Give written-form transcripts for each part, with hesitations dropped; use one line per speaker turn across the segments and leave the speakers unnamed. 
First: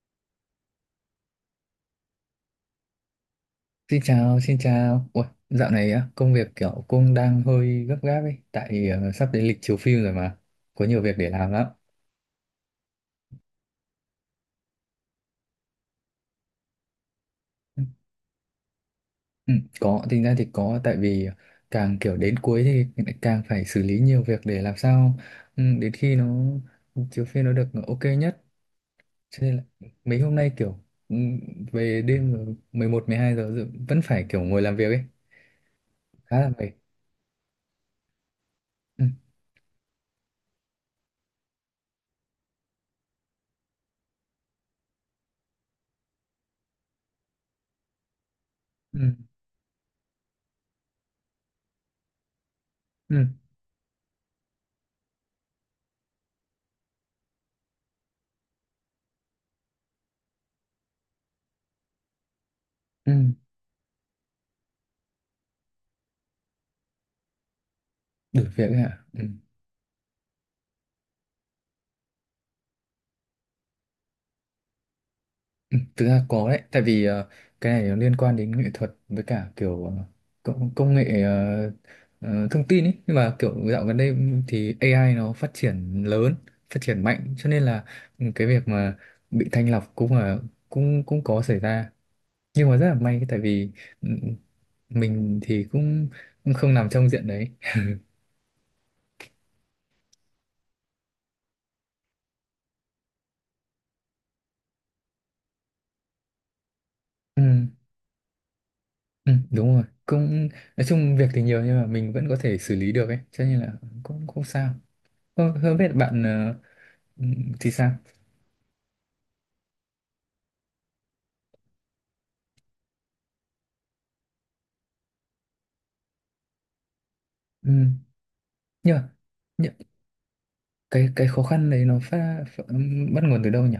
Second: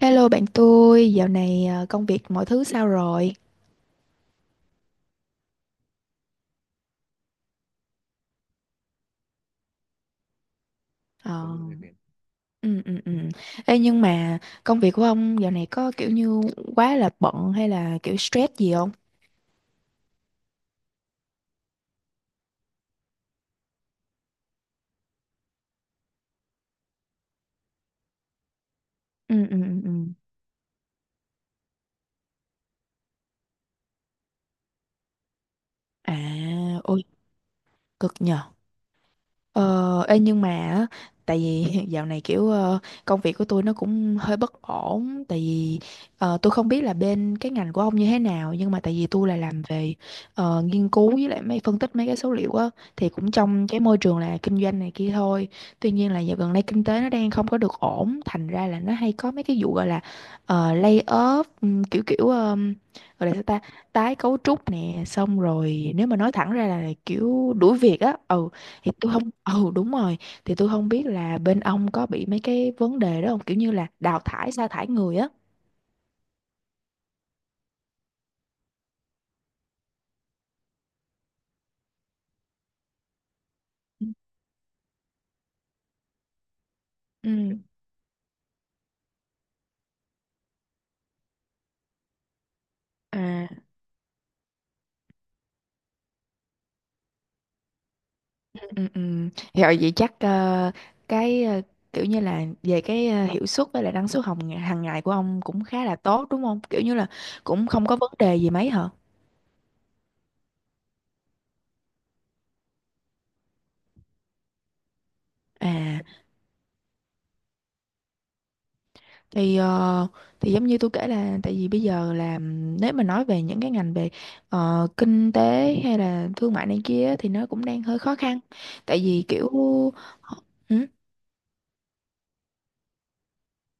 Hello bạn tôi, dạo này công việc mọi thứ sao rồi?
Xin chào, xin chào. Ủa, dạo này á, công việc kiểu cũng đang hơi gấp gáp ấy, tại sắp đến lịch chiếu phim rồi mà, có nhiều việc để
Ờ,
làm lắm.
ừ, ừ, ừ. Ê, nhưng mà công việc của ông dạo này có kiểu như quá là bận hay là kiểu stress gì không?
Ừ, có, tính ra thì có, tại vì càng kiểu đến cuối thì lại càng phải xử lý nhiều việc để làm sao đến khi nó chiếu phim nó được ok nhất. Cho
Ừ,
nên
ừ,
là
ừ, ừ.
mấy hôm nay kiểu ừ, về đêm rồi, 11, 12 giờ rồi vẫn phải kiểu ngồi làm việc ấy,
À,
khá là mệt.
ôi, cực nhờ.
Ừ,
Ờ, ê nhưng mà á, tại vì dạo này kiểu công việc của tôi nó cũng hơi bất ổn, tại vì tôi không biết là bên cái ngành của ông như thế nào, nhưng mà tại
ừ,
vì tôi là làm về nghiên cứu với lại mấy phân tích mấy cái số liệu á, thì
ừ,
cũng trong cái môi trường là kinh doanh này kia thôi. Tuy nhiên là dạo gần đây kinh tế nó đang không có được ổn, thành ra là nó hay có mấy cái vụ gọi là lay off, kiểu kiểu
ừ.
gọi là sao ta, tái cấu trúc nè, xong rồi nếu mà nói thẳng ra là kiểu đuổi việc á.
Đủ
Ừ,
việc ấy
thì
ạ.
tôi không, ừ, đúng rồi, thì tôi không biết là bên ông có bị mấy cái vấn đề đó không, kiểu như là đào thải sa thải người á.
Ừ, thực ra có đấy, tại vì cái này nó liên quan đến nghệ thuật với cả kiểu công nghệ thông tin ấy. Nhưng mà kiểu dạo gần
Ừ.
đây thì AI nó phát triển lớn, phát triển mạnh, cho
Ừ.
nên là cái việc mà bị thanh lọc cũng là cũng cũng có xảy ra. Nhưng mà rất là may tại
À,
vì ừ, mình thì cũng không nằm trong diện đấy.
ừ, ừ, ừ. Rồi vậy chắc cái kiểu như là về cái hiệu suất với lại năng suất hồng hàng ngày của ông cũng khá là tốt đúng không, kiểu như là
Ừ,
cũng không có vấn đề gì mấy hả?
ừ, đúng rồi, cũng nói chung việc thì nhiều nhưng mà mình vẫn có thể xử lý được ấy, cho nên là cũng không sao. Không, không biết
À
bạn ừ, thì sao
thì thì giống như tôi kể, là tại vì bây giờ là nếu mà nói về những cái ngành về kinh tế hay là thương mại này kia thì nó cũng đang
ừ.
hơi khó khăn,
nhưng
tại
mà
vì kiểu
nhưng,
ừ,
cái khó khăn đấy nó phát, phát bắt nguồn từ đâu nhỉ?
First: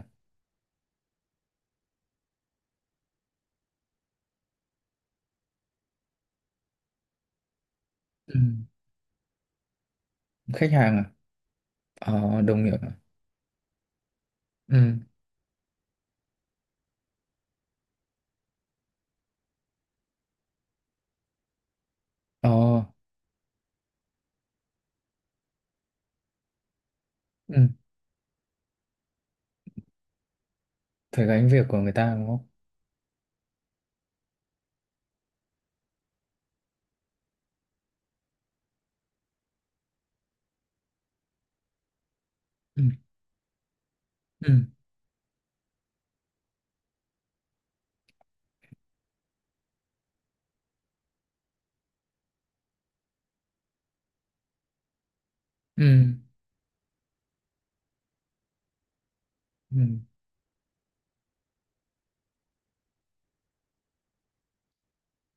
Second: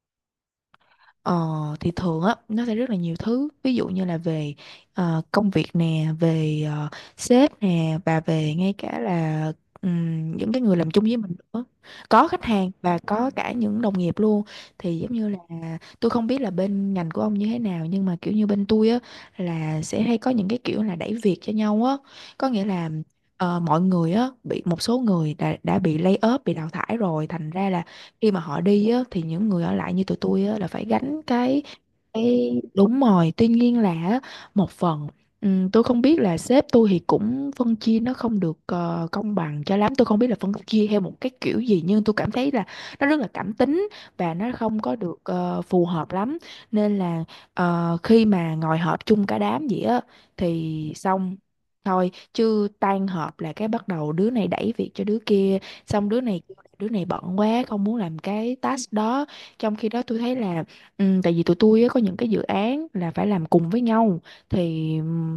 ờ, thì thường á nó sẽ rất là nhiều thứ, ví dụ như là về công việc nè, về sếp nè, và
Ừ.
về ngay cả là những cái
Khách
người làm
hàng à?
chung với mình nữa, có
Ờ,
khách
Đồng
hàng
nghiệp à?
và có cả những đồng nghiệp luôn.
Ừ.
Thì giống như là tôi không biết là bên ngành của ông như thế nào, nhưng mà kiểu như bên tôi á là sẽ hay có những cái kiểu là đẩy việc cho nhau á,
Ờ.
có nghĩa là mọi người á bị một số người đã bị lay off, bị đào thải rồi, thành
Ừ.
ra là khi mà họ đi á, thì những người ở lại như tụi tôi á, là phải gánh
Phải gánh
cái
việc của người ta đúng không?
cái đúng rồi. Tuy nhiên là á, một phần tôi không biết là sếp tôi thì cũng phân chia nó không được công bằng cho lắm, tôi không biết là phân chia theo một cái kiểu gì, nhưng tôi cảm thấy là
Ừ.
nó rất là cảm tính và nó
Ừ.
không có được phù hợp lắm, nên là khi mà ngồi họp chung cả đám vậy á thì xong thôi, chứ tan họp là cái bắt đầu đứa này đẩy việc cho đứa kia,
Ừ.
xong đứa này kêu là đứa này bận quá không muốn làm cái task đó, trong
Ừ.
khi đó tôi thấy là ừ, tại vì tụi tôi á, có những cái dự án là phải làm cùng với nhau thì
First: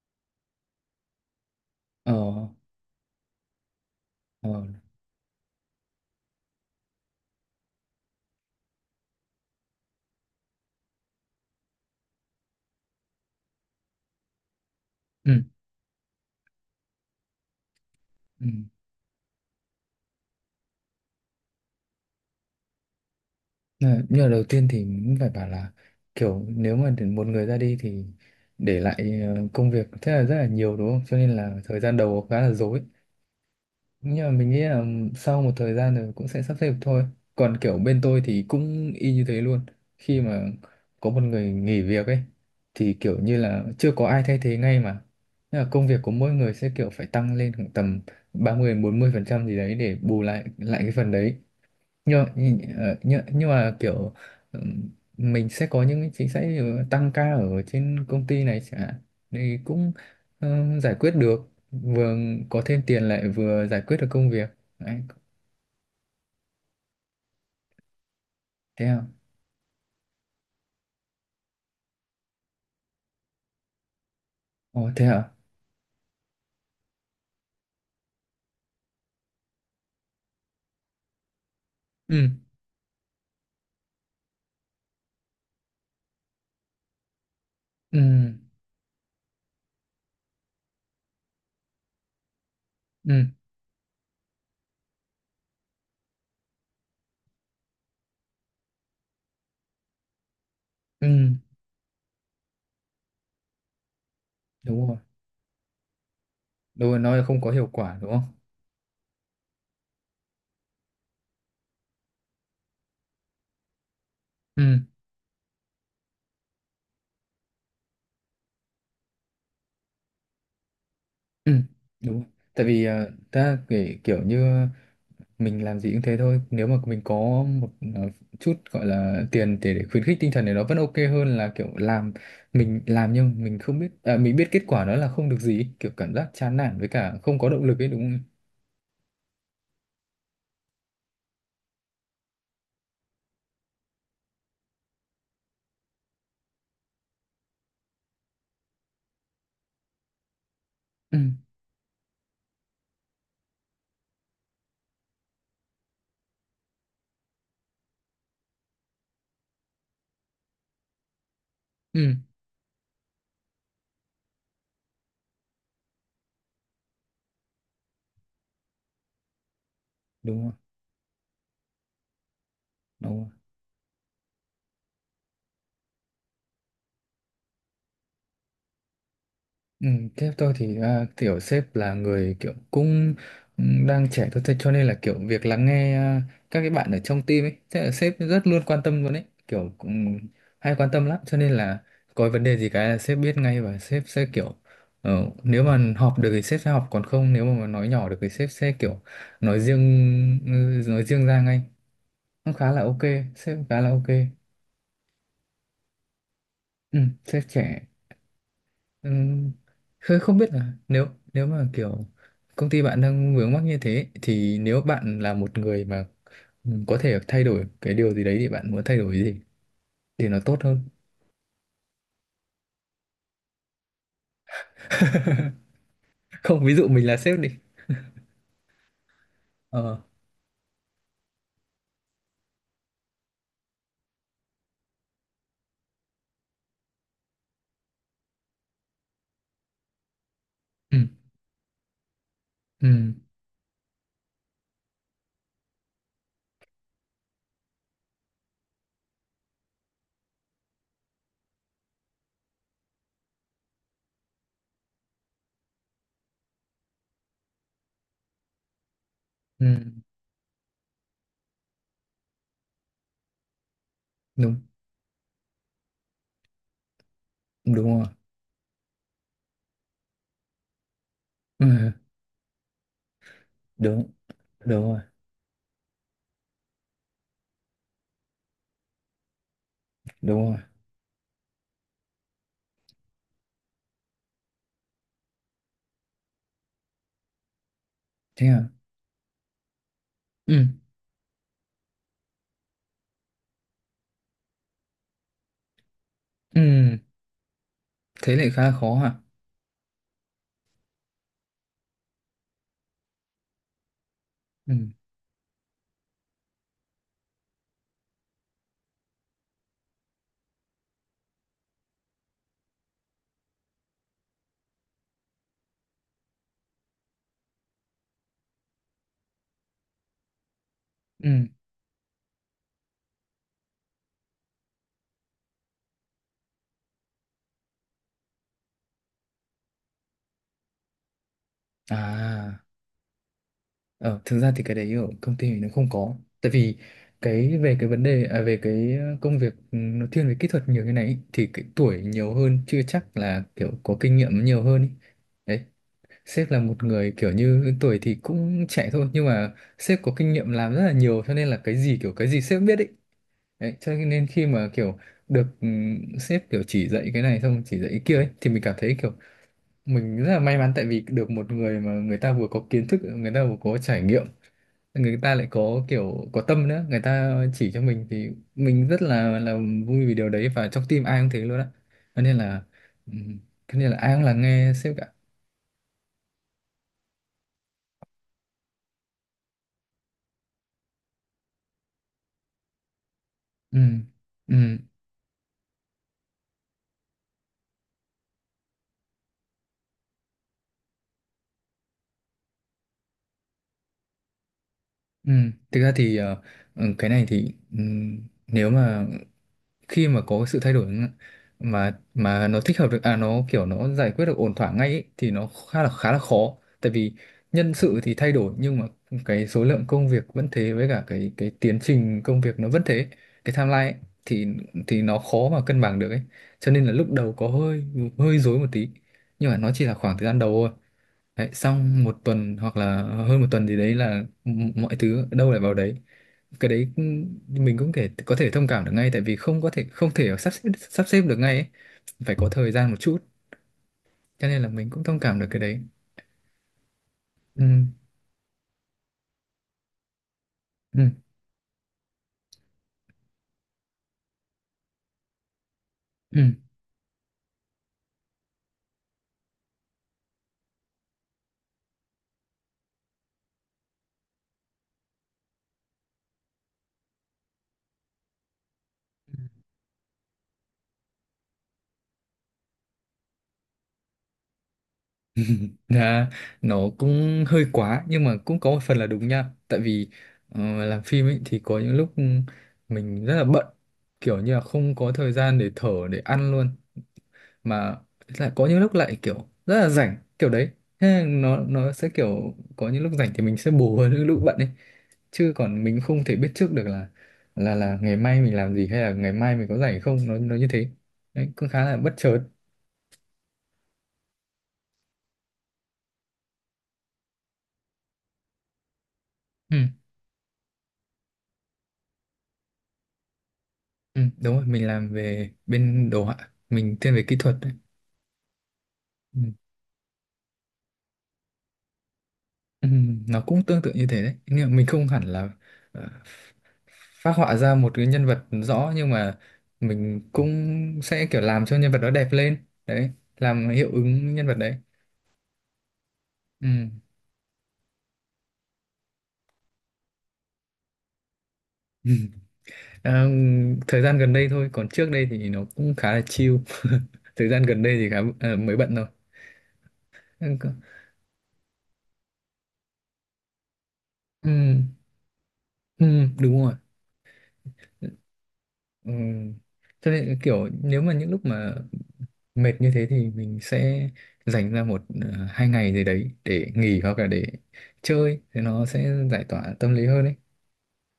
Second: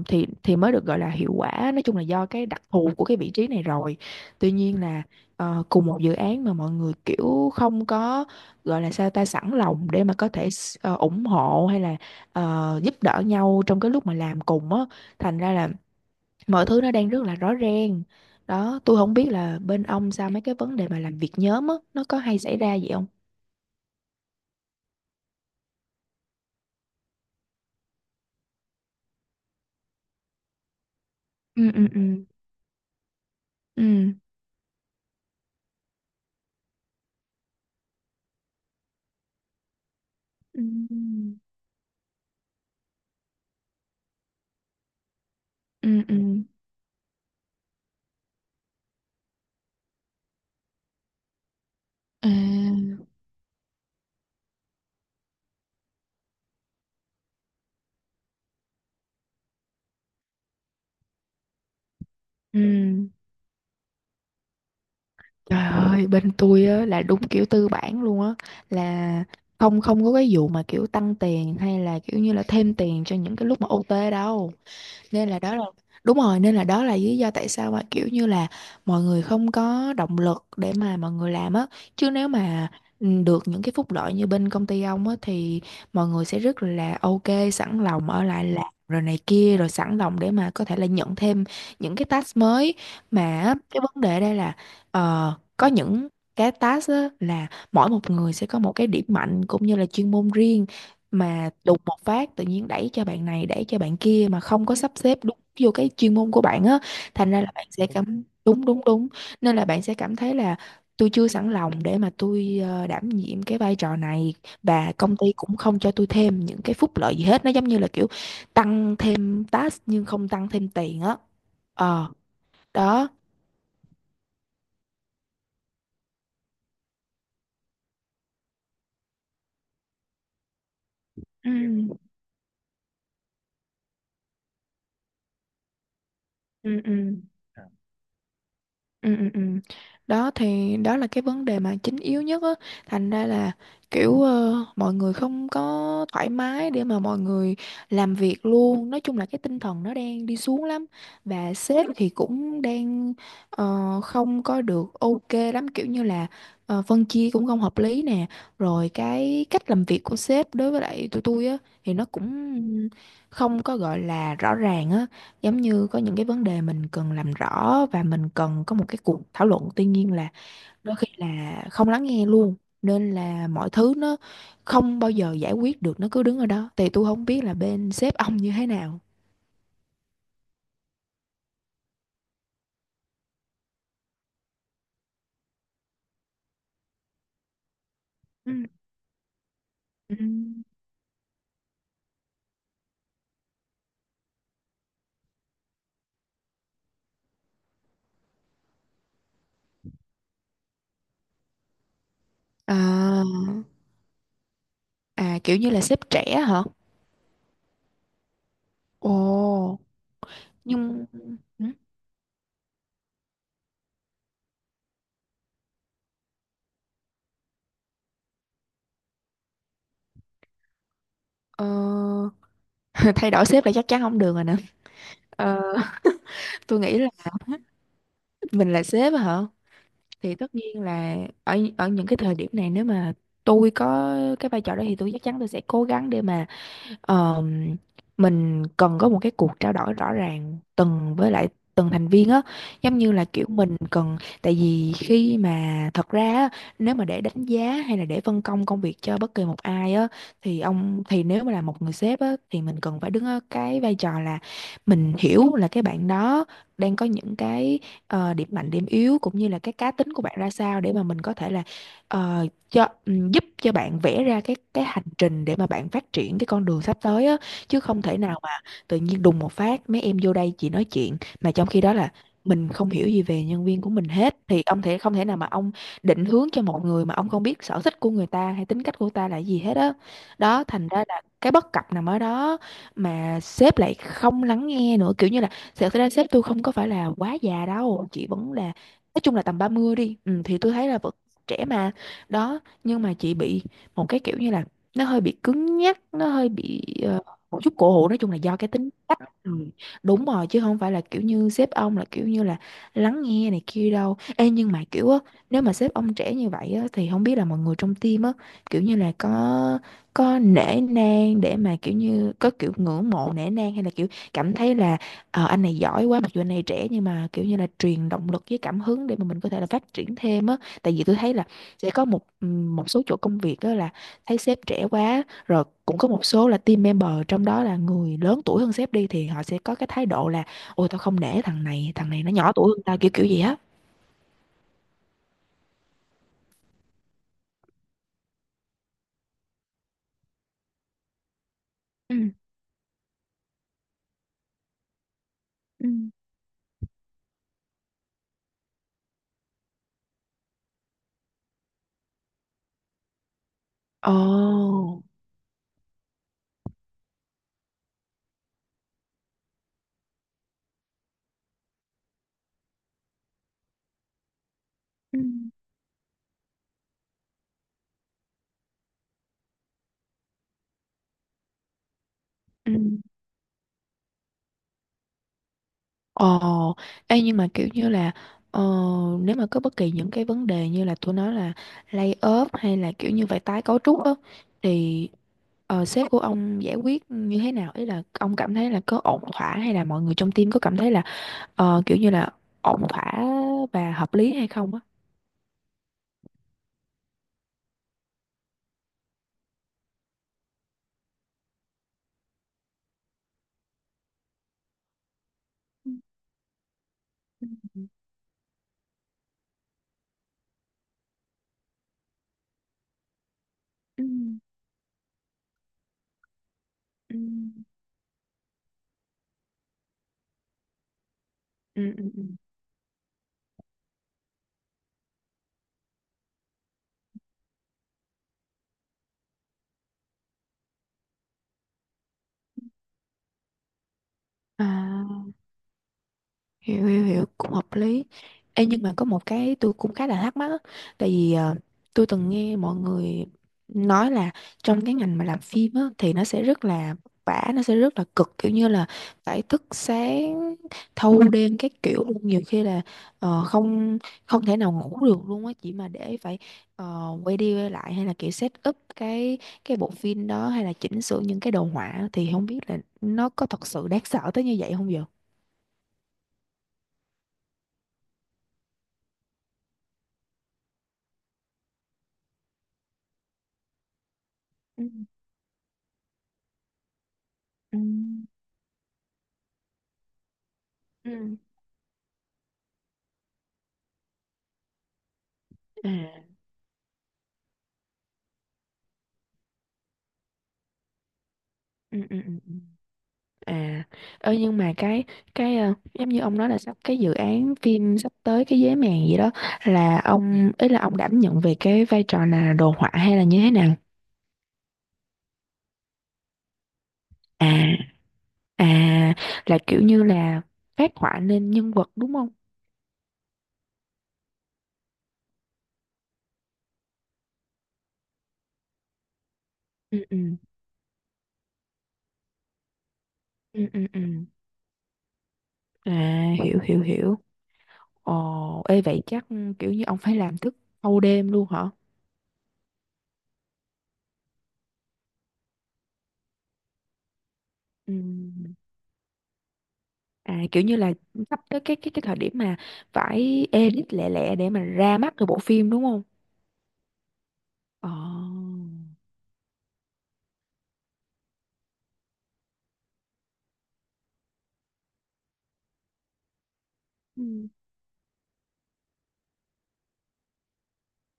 thì mới được gọi là hiệu quả, nói chung là
Ờ.
do cái đặc thù của cái vị trí này rồi.
Ờ.
Tuy nhiên là cùng một dự án mà mọi người kiểu không có, gọi là sao ta, sẵn lòng để mà có thể ủng hộ hay là giúp đỡ nhau trong cái lúc mà làm cùng á, thành
Ừ.
ra là mọi thứ nó đang rất là rõ ràng.
Ừ.
Đó, tôi không biết là bên ông sao mấy cái vấn đề mà làm việc nhóm á nó có hay xảy ra vậy không?
Ờ, nhưng mà đầu tiên thì cũng phải bảo là kiểu nếu mà để một người ra đi thì để lại công việc thế là rất là nhiều đúng không, cho nên là
Ừ,
thời
ừ,
gian
ừ,
đầu khá là rối.
ừ,
Nhưng mà mình nghĩ là sau một thời gian rồi cũng sẽ sắp xếp được thôi. Còn kiểu bên tôi thì cũng y như thế luôn, khi mà có một
ừ,
người nghỉ việc ấy thì kiểu như là chưa có ai thay thế ngay mà. Thế là công
ừ,
việc của
ừ.
mỗi người sẽ kiểu phải tăng lên khoảng tầm 30% đến 40% gì đấy để bù lại lại cái phần đấy. nhưng
À,
mà- nhưng, ờ, nhưng nhưng mà kiểu ừm, mình sẽ có những cái chính sách, ví dụ tăng ca ở trên công ty này chẳng hạn, thì cũng giải quyết được, vừa
ừ.
có thêm tiền lại vừa giải quyết được công việc. Đấy,
Trời ơi, bên tôi á, là đúng kiểu tư bản luôn á,
thế à?
là không không có cái vụ mà kiểu tăng tiền hay là kiểu như là thêm tiền cho những cái lúc mà ô tê đâu,
Ồ, thế
nên
à?
là đó là đúng rồi, nên là đó là lý do tại sao mà kiểu như là mọi người không có động lực để mà mọi người làm á, chứ nếu
Ừ.
mà được những cái phúc lợi như bên công ty ông á thì mọi người sẽ rất là ok, sẵn
Ừ.
lòng ở lại làm rồi này kia, rồi sẵn lòng để mà có thể là nhận thêm những cái task mới, mà
Ừ.
á, cái vấn đề đây là có những cái task á, là mỗi một người sẽ có một cái điểm mạnh cũng như là chuyên môn riêng,
Ừ.
mà đùng một phát tự nhiên đẩy cho bạn này đẩy cho bạn kia mà không có
Đúng
sắp
rồi.
xếp đúng vô cái chuyên môn của bạn á,
Đúng rồi. Nói
thành
không
ra
có
là bạn
hiệu
sẽ
quả đúng không?
cảm, đúng đúng đúng, nên là bạn sẽ cảm thấy là tôi chưa sẵn lòng để mà tôi đảm nhiệm cái vai trò này,
Ừ.
và công ty cũng không cho tôi thêm những cái phúc lợi gì hết, nó giống như là kiểu tăng thêm task nhưng không tăng thêm tiền á.
Ừ.
Ờ,
Đúng rồi. Tại vì
đó.
ta kể kiểu như mình làm gì cũng thế thôi, nếu mà mình có một chút gọi là tiền để khuyến khích tinh thần thì nó vẫn ok hơn
Ừ,
là kiểu làm, mình làm nhưng mình không biết à, mình biết kết quả đó là không được gì, kiểu cảm giác chán nản
ừ,
với cả
ừ.
không có động lực ấy, đúng không?
Ừ, ừ, ừ. Đó thì đó là cái vấn đề mà chính yếu nhất á, thành ra là kiểu mọi người không có thoải mái để mà mọi người làm việc luôn, nói chung là cái tinh thần nó đang đi xuống lắm,
Ừ,
và sếp thì cũng đang không có được ok lắm, kiểu như là phân chia cũng không hợp lý nè, rồi cái cách làm việc của sếp đối với lại tụi tôi á thì nó
ừ.
cũng không có gọi là rõ ràng á, giống như có những cái vấn đề mình cần làm rõ và mình cần có một cái cuộc thảo luận, tuy nhiên là
Đúng rồi.
đôi khi là không lắng nghe luôn, nên
Đúng rồi.
là mọi thứ nó không bao giờ giải quyết được, nó cứ đứng ở đó. Thì tôi không biết là bên sếp ông như thế nào?
Ừ, sếp tôi thì à, kiểu sếp là người kiểu cũng đang trẻ thôi, thế cho nên là kiểu việc lắng nghe à, các cái bạn ở trong team ấy, thế là sếp rất
Ừ.
luôn quan tâm luôn ấy, kiểu
Ừ.
cũng hay quan tâm lắm. Cho nên là có vấn đề gì cái là sếp biết ngay, và sếp sẽ kiểu nếu mà họp được thì sếp sẽ họp, còn không nếu mà nói nhỏ được thì sếp sẽ kiểu nói riêng ừ, nói riêng ra ngay, cũng khá là ok.
À,
Sếp khá là ok.
à kiểu như là sếp trẻ hả?
Ừ, sếp trẻ.
Ồ.
Ừm, Khơi không biết là
Nhưng,
nếu nếu
ừ,
mà kiểu công ty bạn đang vướng mắc như thế, thì nếu bạn là một người mà có thể thay đổi cái điều gì đấy thì bạn muốn thay đổi cái gì để nó tốt hơn.
ờ, thay đổi sếp là chắc chắn không được rồi nè. Ờ,
Không, ví
tôi
dụ
nghĩ
mình
là
là sếp đi.
mình là sếp hả?
Ờ.
Thì tất nhiên là ở ở những cái thời điểm này, nếu mà tôi có cái vai trò đó thì tôi chắc chắn tôi sẽ cố gắng để mà, Ờ, mình cần có một cái cuộc trao đổi rõ ràng
Ừ.
từng với lại từng thành viên á, giống như
Ừ.
là kiểu mình cần, tại vì khi mà thật ra á, nếu mà để đánh giá hay là để phân công công việc cho bất kỳ một ai á thì ông thì nếu mà là một người sếp á thì mình cần phải đứng ở cái vai trò là mình hiểu là cái bạn đó đang có những cái điểm mạnh điểm yếu cũng như là
Ừ.
cái cá tính của bạn ra sao, để mà mình có thể là ờ, cho giúp cho bạn vẽ ra cái
Đúng.
cái hành trình để mà bạn phát triển cái con đường sắp tới á, chứ
Đúng
không
rồi.
thể nào mà tự nhiên đùng một phát mấy em vô đây chỉ nói chuyện, mà trong khi
Ừ.
đó là mình không hiểu gì về nhân viên của mình
Đúng.
hết thì ông
Đúng
thể
rồi.
không thể nào mà ông định hướng cho một người mà ông không biết sở thích của người ta hay tính cách của ta là gì hết á đó.
Đúng rồi.
Đó, thành ra là cái bất cập nằm ở đó, mà sếp lại không lắng nghe nữa, kiểu như là thật ra sếp tôi không có phải là quá già đâu, chị
Thế
vẫn là,
à?
nói chung là tầm 30 đi, ừ, thì
Ừ.
tôi thấy là vẫn trẻ mà. Đó, nhưng mà chị bị một cái kiểu như là nó hơi bị cứng nhắc, nó hơi bị
Ừ.
một chút cổ hủ, nói chung
Thế
là
lại
do cái
khá
tính
khó hả?
cách. Ừ, đúng rồi, chứ không phải là kiểu như sếp ông là kiểu như là lắng nghe này kia đâu. Ê, nhưng
Ừ.
mà kiểu á, nếu mà sếp ông trẻ như vậy á thì không biết là mọi người trong team á, kiểu như là có nể nang để mà kiểu như có kiểu ngưỡng mộ nể nang hay là kiểu cảm thấy là anh này giỏi quá, mặc dù anh này trẻ nhưng mà kiểu như là truyền động lực với cảm hứng để mà mình có thể là phát triển thêm á, tại vì tôi thấy là
Ừ.
sẽ có một một số chỗ công việc đó là thấy sếp trẻ quá rồi, cũng có một số là team member trong đó là người lớn tuổi hơn sếp đi thì họ sẽ có cái thái độ là ôi tao không nể thằng này, thằng này nó nhỏ
À.
tuổi hơn tao kiểu kiểu gì á.
Ờ, thực ra thì cái đấy ở công ty mình nó không có, tại vì về cái vấn đề à, về cái công việc nó thiên về kỹ thuật nhiều như này ý, thì cái tuổi
Ừ,
nhiều hơn chưa chắc là kiểu có kinh nghiệm nhiều hơn ý. Đấy,
ừ.
sếp là một người kiểu như tuổi thì cũng trẻ thôi, nhưng mà sếp có kinh nghiệm làm rất là nhiều, cho nên là cái gì kiểu cái gì sếp biết ấy. Đấy cho
Ồ,
nên khi mà kiểu được sếp kiểu chỉ dạy cái này xong chỉ dạy cái kia ấy, thì mình cảm thấy kiểu mình rất là may mắn, tại vì được một người mà người ta vừa có kiến thức, người ta vừa có trải nghiệm, người
ừ,
ta lại có kiểu có tâm nữa, người ta chỉ cho mình thì mình rất là vui vì điều đấy, và trong team ai cũng thế luôn á, cho nên là
ừ.
ừ, cho nên là ai cũng là nghe sếp cả.
Ồ, ê, nhưng mà kiểu như là ờ, nếu mà có bất kỳ những cái vấn đề như là tôi nói là lay off hay là kiểu như vậy, tái
Ừ,
cấu trúc á,
ừ,
thì sếp của ông giải quyết như thế nào, ý là ông cảm thấy là có ổn thỏa hay là mọi người trong team có cảm thấy là kiểu như là ổn thỏa và hợp lý hay không á?
ừ. Thực ra thì cái này thì nếu mà khi mà có sự thay đổi mà nó thích hợp được à, nó kiểu nó giải quyết được ổn thỏa ngay ý, thì nó khá là khó, tại vì nhân
Ừ,
sự thì thay đổi nhưng mà cái số lượng công việc vẫn thế, với cả cái tiến trình công việc nó vẫn thế, cái timeline ấy,
ừ, ừ,
thì thì nó khó mà cân bằng được ấy. Cho nên là lúc
ừ.
đầu có hơi hơi rối một tí, nhưng mà nó chỉ là khoảng thời gian đầu thôi đấy,
Ừ, ừ,
xong một
ừ, ừ.
tuần hoặc là hơn một tuần gì đấy là mọi thứ đâu lại vào đấy. Cái đấy mình cũng thể có thể thông cảm được ngay, tại vì không thể sắp xếp được ngay ấy. Phải có thời gian một chút, cho nên là mình cũng thông
À,
cảm được cái đấy.
hiểu hiểu hiểu, cũng
Ừ.
hợp lý. Ê, nhưng mà có một cái tôi cũng khá là thắc mắc á. Tại
Ừ.
vì tôi từng nghe mọi người nói là trong cái ngành mà làm phim á, thì nó
Ừ.
sẽ rất là vả, nó sẽ rất là cực, kiểu như là phải thức sáng thâu đêm các kiểu luôn, nhiều khi là không không thể nào ngủ được luôn á, chỉ mà để phải quay đi quay lại hay là kiểu set up cái bộ phim đó, hay là chỉnh sửa những cái đồ họa, thì không biết là nó có thật sự đáng sợ tới như vậy không vậy?
Dạ, nó cũng hơi quá nhưng mà cũng có một phần là đúng nha, tại vì làm phim ấy thì có những lúc mình rất là bận, kiểu như là
Ừ.
không có thời gian để thở để ăn luôn,
Ừ.
mà lại có những lúc lại kiểu rất là rảnh kiểu đấy. Thế là
Ừ.
nó sẽ kiểu có những lúc rảnh thì mình sẽ bù hơn những lúc bận ấy, chứ còn mình
À,
không thể biết trước được là là ngày mai mình làm gì hay là ngày mai mình có rảnh không, nó như thế đấy, cũng khá là
ừ,
bất
ừ, ừ,
chợt.
ừ. À, ơ nhưng mà giống như ông nói là sắp cái dự án phim sắp tới cái giấy mèn gì đó
Ừ,
là ông, ý là ông đảm nhận về cái vai trò là đồ họa hay là như thế nào?
ừ, đúng rồi, mình làm về bên đồ họa, mình thiên về kỹ
À,
thuật đấy.
à
Ừ.
là kiểu như là phát họa lên nhân vật đúng không?
Nó cũng tương tự như thế đấy nhưng mà mình không hẳn là ờ, phác họa ra một cái nhân vật rõ, nhưng mà
Ừ,
mình
ừ,
cũng sẽ kiểu làm cho nhân vật đó đẹp lên đấy, làm
ừ, ừ,
hiệu
ừ.
ứng nhân vật đấy.
À, hiểu hiểu
Ừm.
hiểu. Ồ, ê vậy chắc kiểu như ông phải làm thức thâu đêm luôn hả?
Ờ, thời gian gần đây thôi, còn trước đây thì nó cũng khá là chill. Thời gian gần
Ừ.
đây thì khá mới bận thôi.
À, kiểu như là sắp tới cái cái thời điểm mà phải edit lẹ lẹ để mà
Ừm,
ra mắt cái bộ phim đúng không?
đúng rồi.
Ờ.
Ừm. Cho nên kiểu nếu mà những lúc mà mệt như thế thì mình sẽ dành ra một hai ngày gì đấy để nghỉ hoặc là để
Ừ.
chơi thì nó sẽ giải tỏa tâm lý hơn ấy.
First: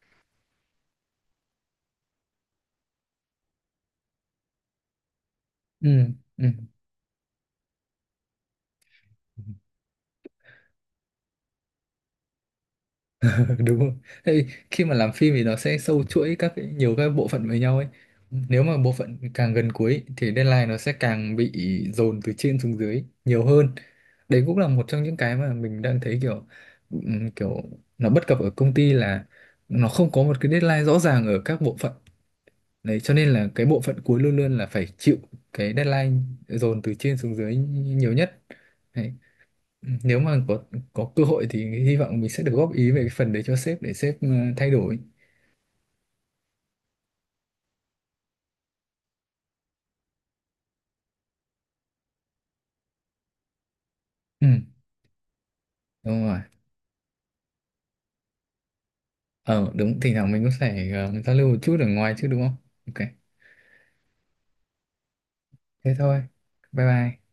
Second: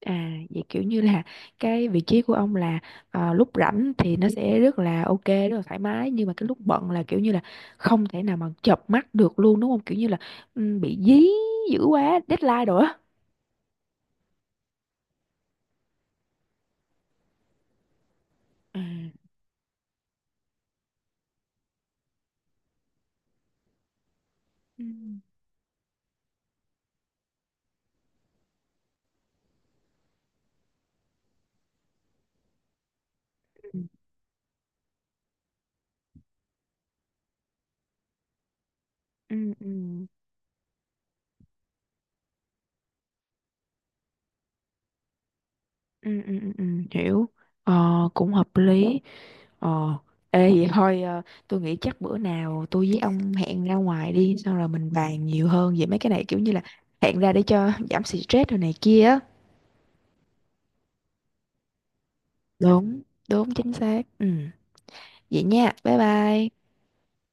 À vậy kiểu như là cái vị trí của ông là lúc rảnh thì nó sẽ rất là ok rất là thoải
Ừ.
mái, nhưng mà
Ừ.
cái lúc bận là kiểu như là không thể nào mà chợp mắt được luôn đúng không? Kiểu như là ừ, bị dí dữ quá deadline rồi á.
Đúng rồi. Tại vì khi mà làm phim thì nó sẽ sâu chuỗi các cái, nhiều các bộ phận với nhau ấy, nếu mà
À.
bộ phận càng gần cuối thì deadline nó sẽ càng bị dồn từ trên xuống dưới nhiều hơn. Đấy cũng là
Ừ.
một trong những cái mà mình đang thấy kiểu kiểu nó bất cập ở công ty, là nó không có một cái deadline rõ ràng ở các bộ phận. Đấy, cho nên là cái
Ừ,
bộ phận cuối luôn luôn là phải chịu cái deadline dồn từ trên xuống dưới nhiều nhất. Đấy.
ừ, ừ,
Nếu mà có cơ hội thì hy vọng mình sẽ được góp ý về cái phần đấy cho sếp để sếp thay đổi.
ừ, ừ, ừ, ừ, hiểu ờ, cũng hợp lý. Ờ, ê vậy thôi tôi nghĩ chắc bữa nào tôi với ông hẹn ra ngoài đi,
Ừ,
xong rồi mình bàn nhiều hơn về mấy cái
đúng
này,
rồi.
kiểu như là hẹn ra để cho giảm stress rồi này kia. Á.
Ờ, đúng, thỉnh thoảng mình cũng phải giao lưu một chút ở ngoài chứ đúng không?
Đúng,
Ok,
đúng chính xác. Ừ. Vậy nha.
thế
Bye
thôi.
bye.
Bye bye.